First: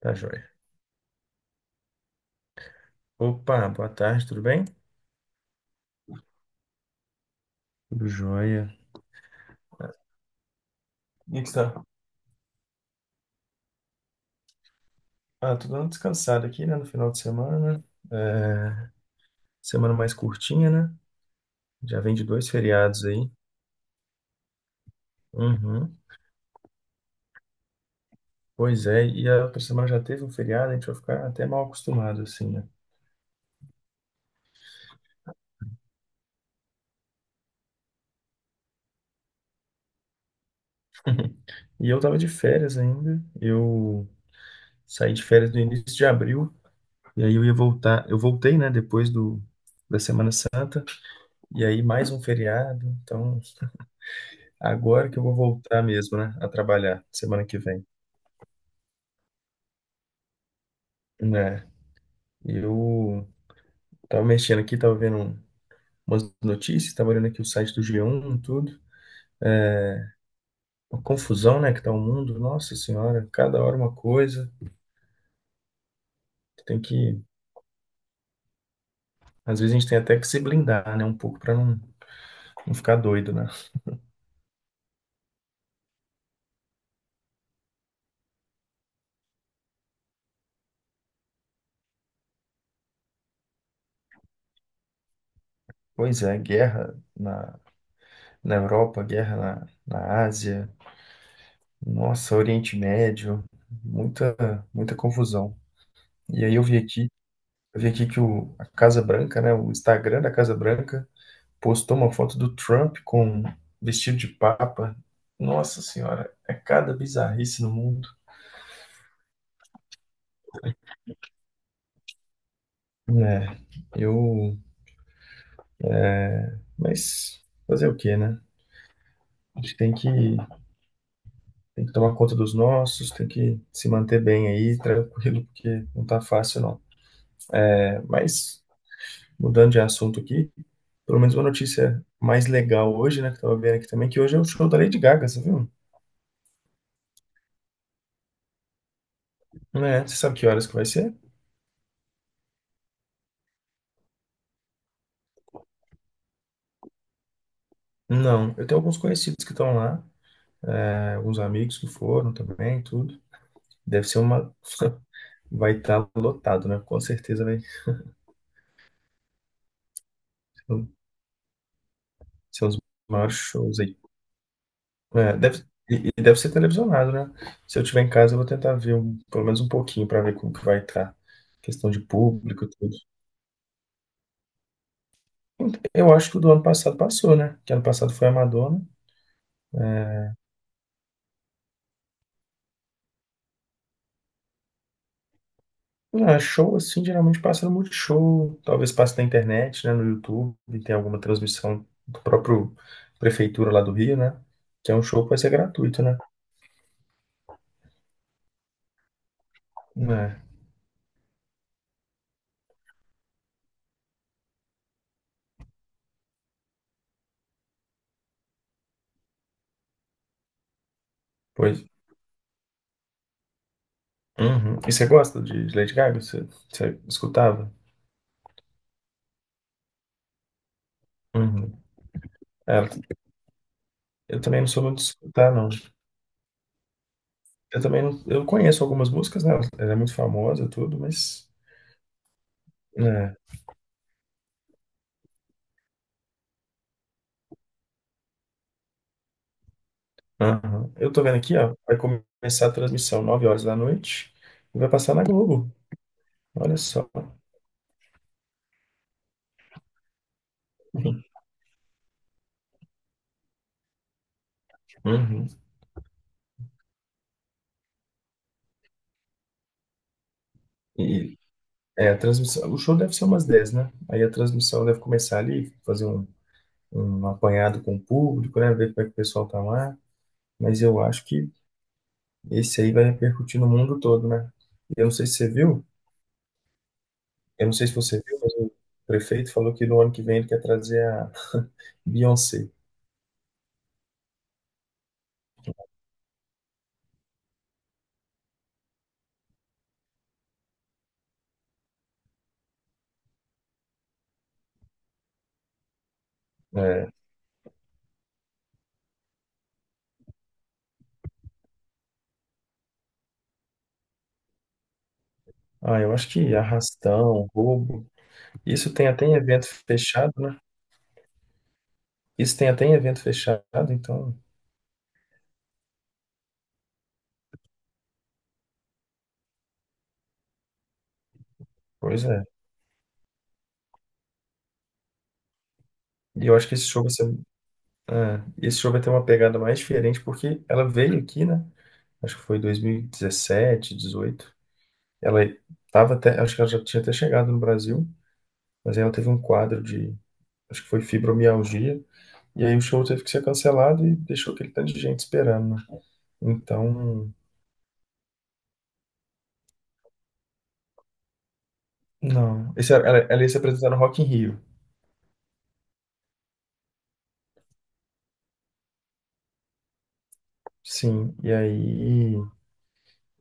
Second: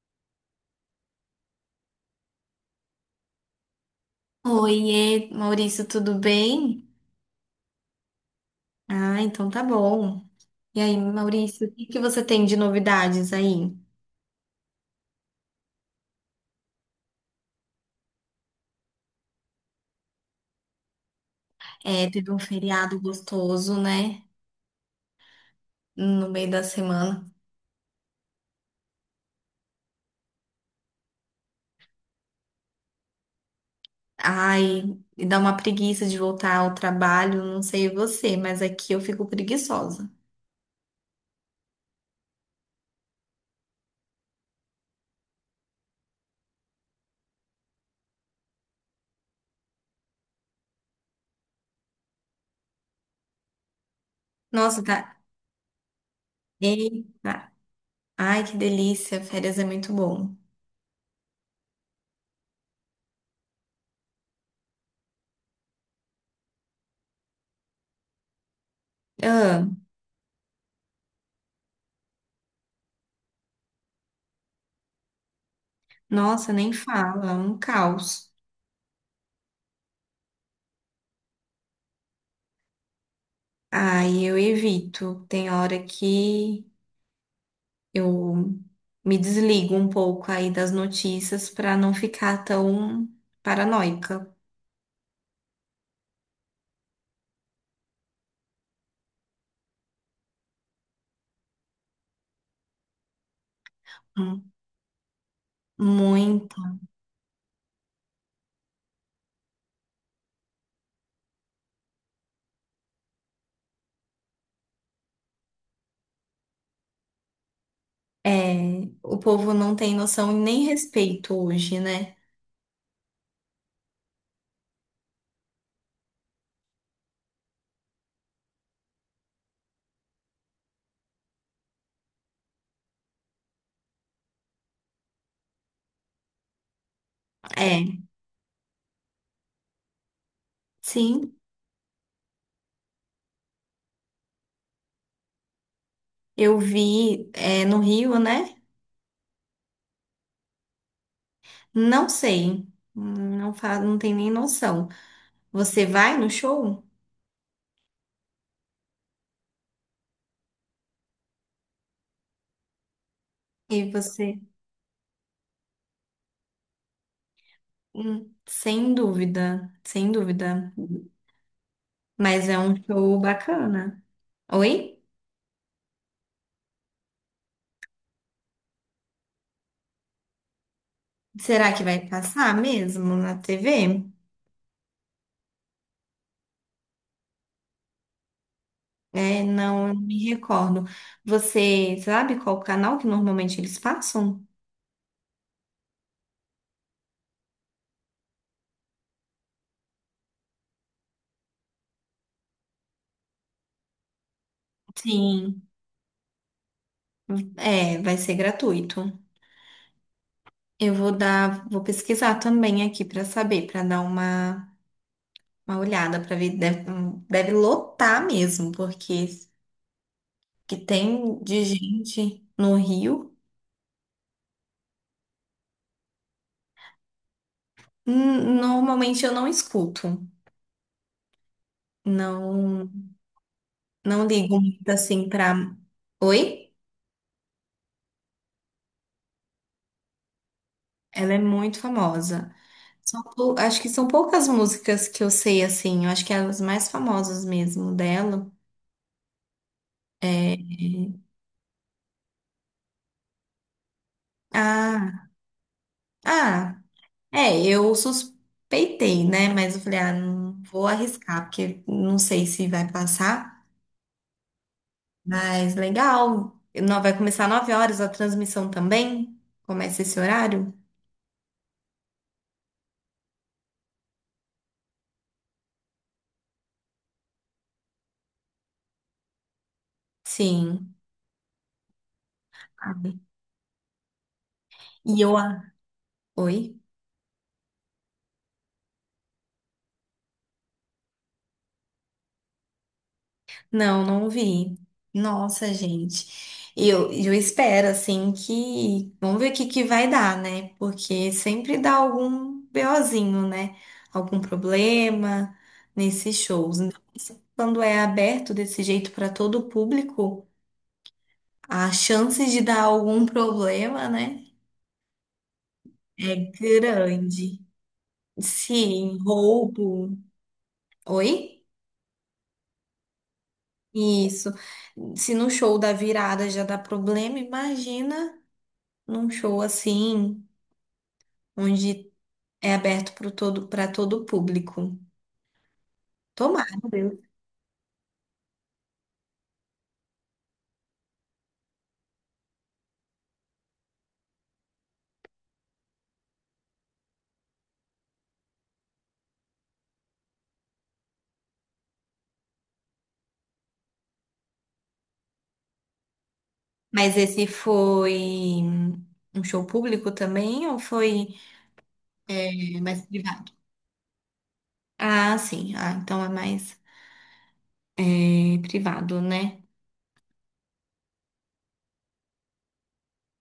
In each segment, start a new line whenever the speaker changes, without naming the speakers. Tá joia. Opa, boa tarde, tudo bem?
Oiê, Maurício, tudo bem?
Tudo jóia.
Ah, então tá bom. E aí,
E que está?
Maurício, o que que você tem de novidades aí?
Ah, tô dando descansado aqui, né, no final de semana. É, semana mais curtinha, né? Já
É,
vem de
teve um
dois
feriado
feriados aí.
gostoso, né?
Uhum.
No meio da semana.
Pois é, e a outra semana já teve um feriado, a gente vai ficar até mal acostumado, assim, né?
Ai, e dá uma preguiça de voltar ao trabalho, não sei você, mas aqui eu fico preguiçosa.
E eu tava de férias ainda. Eu saí de férias no início de abril, e aí eu ia voltar. Eu voltei, né, depois da Semana Santa, e aí mais um feriado, então.
Nossa,
Agora
tá.
que eu vou voltar mesmo, né, a trabalhar semana
Eita.
que vem.
Ai, que delícia, férias é muito bom.
Né? Eu tava mexendo aqui, tava vendo umas notícias, tava olhando aqui o site do G1, tudo.
Ah,
Uma confusão, né, que tá o mundo. Nossa Senhora, cada hora uma coisa.
nossa, nem
Tem que,
fala, é um caos.
Às vezes a gente tem até que se blindar, né, um pouco para não ficar doido, né?
Ai, eu evito. Tem hora que. Eu me desligo um pouco aí das notícias para não ficar tão paranoica.
Pois é, guerra na Europa, guerra na Ásia, nossa, Oriente Médio, muita,
Hum.
muita confusão. E aí
Muito.
eu vi aqui eu vi aqui que a Casa Branca, né, o Instagram da Casa Branca, postou uma foto do Trump com vestido de papa. Nossa senhora, é cada bizarrice no mundo.
É, o povo não tem noção e nem respeito hoje, né?
É, eu. Mas fazer o quê, né? A gente tem que, Tem que tomar conta dos nossos, tem que se manter bem aí, tranquilo, porque não tá fácil, não.
É,
É, mas, mudando de assunto aqui, pelo menos
sim,
uma notícia mais legal hoje, né, que eu tava vendo aqui também, que hoje é o show da Lady Gaga, você viu?
eu vi, é, no Rio, né?
É, você sabe que horas que vai ser?
Não sei, não tem nem noção. Você vai no show
Não, eu tenho alguns conhecidos que estão lá, é, alguns amigos que foram também, tudo.
e
Deve ser
você,
uma. Vai estar lotado, né? Com certeza vai ser
hum, sem dúvida, sem dúvida,
um
mas é um
dos
show
maiores shows aí.
bacana. Oi?
É, deve... E deve ser televisionado, né? Se eu tiver em casa, eu vou tentar ver pelo menos um pouquinho para ver como que vai estar.
Será que
Questão
vai
de
passar
público, e tudo.
mesmo na TV?
Eu acho que o do ano passado passou, né? Que ano passado foi a Madonna.
É, não, eu não me recordo. Você sabe qual canal que normalmente eles passam?
Ah, show assim geralmente passa no Multishow, talvez passe na internet, né, no YouTube, e tem alguma transmissão do próprio prefeitura lá do Rio, né? Que é um show que vai ser
Sim,
gratuito, né?
é, vai ser gratuito.
É,
Eu vou pesquisar também aqui para saber, para dar uma olhada, para ver, deve lotar mesmo, porque que tem de
pois.
gente no Rio.
Uhum. E você gosta de Lady Gaga? Você escutava?
Normalmente eu não escuto.
Uhum.
Não,
Ela-
não
eu
ligo
também não sou
muito
muito de
assim
escutar,
para.
não.
Oi?
Eu também não, eu conheço algumas músicas, né? Ela é muito famosa, e tudo,
Ela é
mas.
muito famosa.
É.
Acho que são poucas músicas que eu sei assim. Eu acho que é as mais famosas mesmo dela.
Aham. Eu tô vendo aqui, ó. Vai começar a transmissão 9 horas da noite e vai passar na
Ah,
Globo. Olha
ah,
só.
é, eu suspeitei, né? Mas eu falei, ah, não vou arriscar, porque não sei se vai passar.
Uhum.
Mas legal. Não, vai começar 9 horas a transmissão também? Começa esse horário?
E é, a transmissão, o show deve ser umas 10 né? Aí a transmissão deve começar ali, fazer um apanhado com o público, né? Ver como é que o pessoal tá lá. Mas
Sim.
eu acho que esse aí
Ah,
vai repercutir no mundo todo, né? E Eu não
E
sei
eu.
se você
a-
viu,
Oi?
eu não sei se você viu, mas o prefeito falou que no ano que vem ele quer trazer a Beyoncé.
Não, não vi. Nossa, gente. Eu espero, assim, que vamos ver o que que vai dar, né? Porque sempre dá algum BOzinho, né? Algum problema nesses shows. Então,
É.
assim, quando é aberto desse jeito para todo o público, a chance de dar algum problema, né?
Ah, eu acho
É
que arrastão,
grande.
roubo. Isso tem
Sim,
até em evento
roubo.
fechado, né?
Oi?
Isso tem até em evento fechado, então,
Isso. Se no show da virada já dá problema, imagina, num show assim, onde
pois é.
é aberto para todo o público.
E eu acho que
Tomara,
esse
meu
show vai ser
Deus.
É, esse show vai ter uma pegada mais diferente porque ela veio aqui, né? Acho que foi 2017, 18. Ela tava até, acho que ela já tinha até chegado no Brasil, mas aí ela teve um quadro de, acho que foi fibromialgia, e aí o show teve que ser cancelado e deixou aquele tanto de gente esperando, né?
Mas
Então,
esse foi um show público também ou foi
não. Esse,
mais
ela ia
privado?
se apresentar no Rock in Rio.
Ah, sim. Ah, então é mais privado, né?
Sim, e aí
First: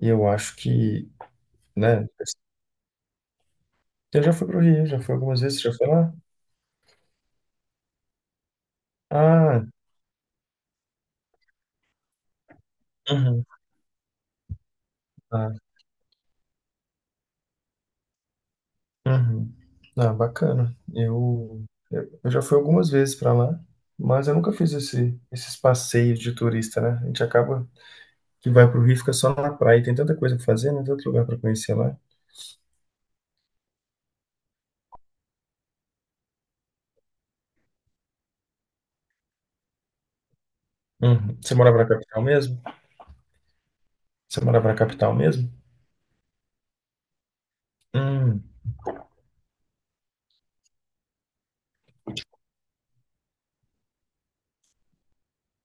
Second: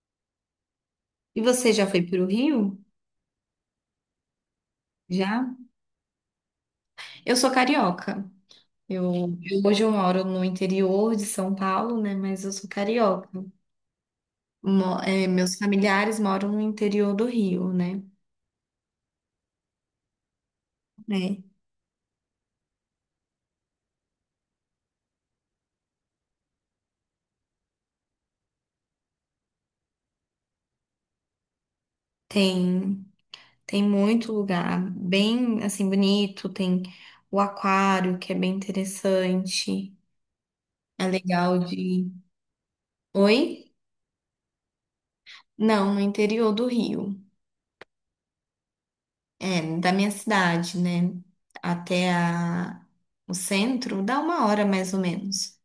e eu acho que,
E você já foi
né?
para o Rio?
Você já foi pro Rio, já foi algumas
Já?
vezes, já foi lá?
Eu sou carioca. Eu, eu-
Ah,
hoje eu moro no interior de São Paulo, né? Mas eu sou carioca.
uhum,
Meus
tá.
familiares moram no interior do Rio, né?
Uhum. Ah, bacana.
É.
Eu já fui algumas vezes para lá, mas eu nunca fiz esses passeios de turista, né? A gente acaba que vai pro Rio e fica só na praia. Tem tanta coisa pra fazer, né? Tanto lugar pra conhecer lá.
Tem Tem muito lugar bem assim bonito, tem o aquário que é bem interessante. É
Uhum. Você
legal de
morava na
ir.
capital mesmo?
Oi?
Você morava na capital mesmo?
Não, no interior do Rio.
Hum,
É, da minha cidade, né? Até a... o centro dá 1 hora mais ou menos.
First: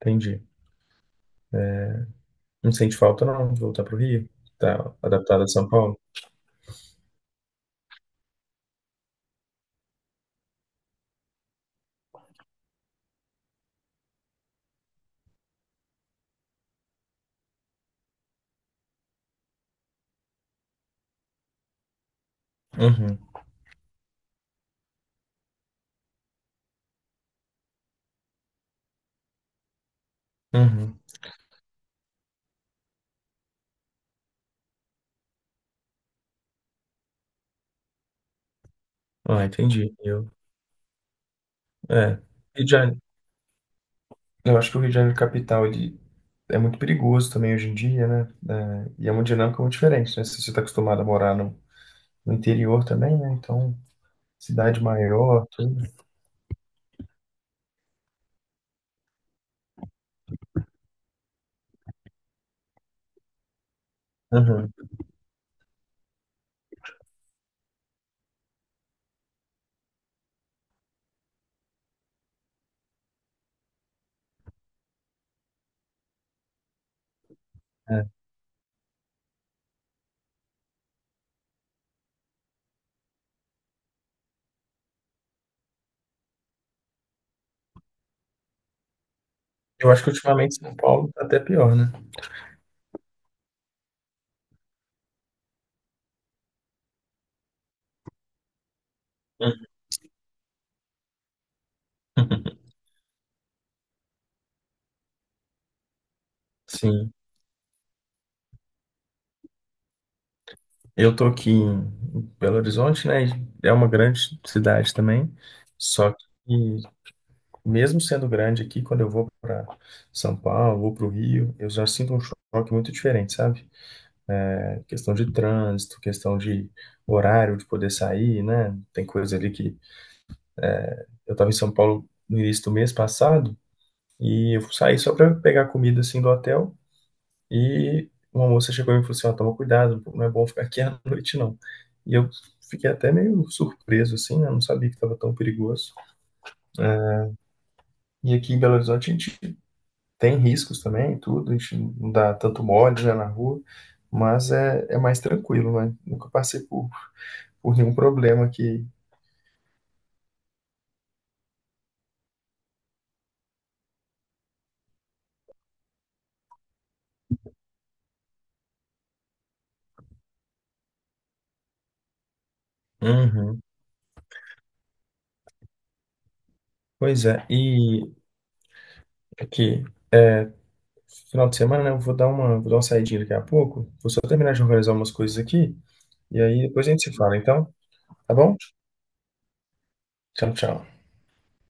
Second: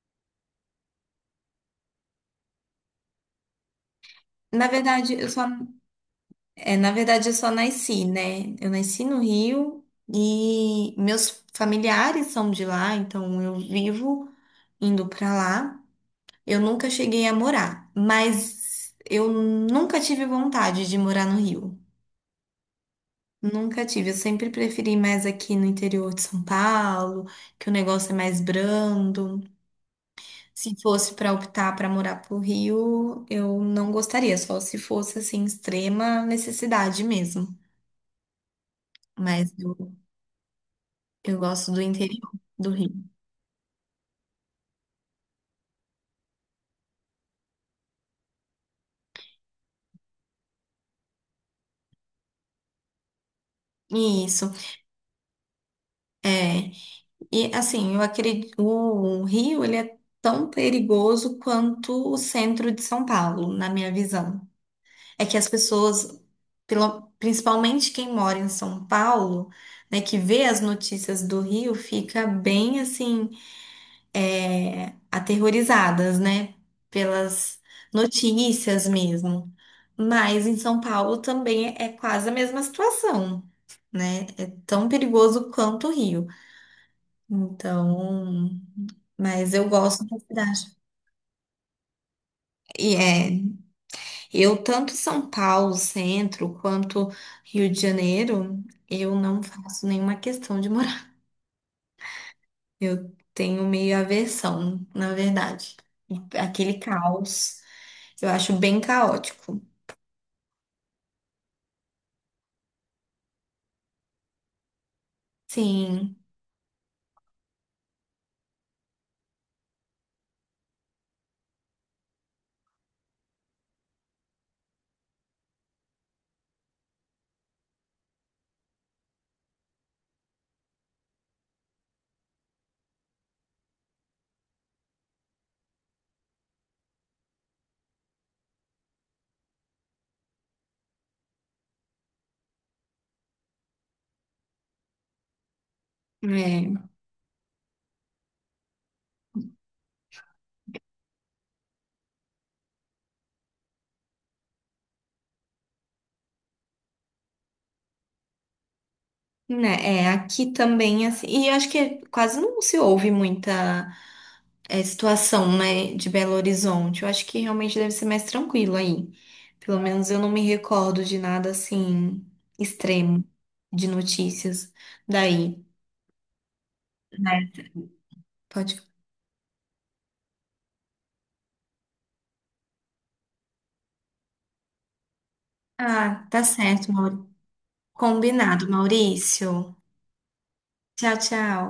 entendi. Não sente falta não de voltar pro Rio?
Na
Tá
verdade, eu
adaptado
só
a São Paulo?
na verdade eu só nasci, né? Eu nasci no Rio e meus familiares são de lá, então eu vivo indo pra lá. Eu nunca cheguei a morar, mas eu nunca tive vontade de morar no Rio.
Uhum,
Nunca tive. Eu sempre preferi mais aqui no interior de São Paulo, que o negócio é mais brando. Se
uhum.
fosse para optar para morar pro Rio, eu não gostaria, só se fosse assim extrema necessidade mesmo.
Ah,
Mas eu,
entendi. Eu,
eu gosto do
é.
interior
Rio
do
de
Rio.
Janeiro Eu acho que o Rio de Janeiro capital ele é muito perigoso também hoje em dia, né? É, e é uma dinâmica muito diferente, né? Se você está acostumado a morar no interior também, né? Então,
Isso.
cidade maior, tudo.
É. E assim, eu acredito, o Rio, ele é tão perigoso quanto o centro de São Paulo, na minha visão.
Uhum,
É que as pessoas, principalmente quem mora em São Paulo, né, que vê as notícias do Rio, fica bem assim, aterrorizadas, né, pelas
é.
notícias mesmo. Mas em São Paulo também é quase a mesma situação, né? É tão perigoso quanto o Rio. Então, mas eu
Eu acho
gosto
que
da
ultimamente São
cidade.
Paulo tá até pior, né?
E eu tanto São Paulo, centro, quanto Rio de Janeiro, eu não
Uhum.
faço nenhuma questão de morar. Eu tenho meio aversão, na verdade. Aquele
Sim.
caos, eu acho bem caótico.
Eu tô aqui em Belo Horizonte, né? e É uma grande cidade também. Só
Sim,
que, mesmo sendo grande aqui, quando eu vou para São Paulo, vou para o Rio, eu já sinto um choque muito diferente, sabe? Questão de trânsito, questão de horário de poder sair, né? Tem coisa ali que eu estava em São Paulo no início do mês passado e eu saí só para pegar comida assim do hotel e uma moça chegou e me falou assim, ó, toma cuidado, não é bom ficar aqui à noite não. E eu fiquei até meio surpreso assim, né? Não sabia que estava tão perigoso.
é,
E aqui em Belo Horizonte a gente tem riscos também, tudo, a gente não dá tanto mole, né, na rua, mas é mais tranquilo, né? Nunca passei por nenhum problema que
né, é aqui também assim. E eu acho que quase não se ouve muita situação, né, de Belo Horizonte. Eu acho que realmente deve ser mais tranquilo aí. Pelo menos eu não me recordo de nada assim extremo
Uhum.
de notícias daí,
Pois é,
né?
e
Pode.
aqui, final de semana, né, eu vou dar uma saidinha daqui a pouco. Vou só terminar de organizar umas coisas aqui,
Ah,
e
tá
aí depois a
certo,
gente se
Mauri.
fala, então, tá bom?
Combinado, Maurício.
Tchau, tchau.
Tchau, tchau.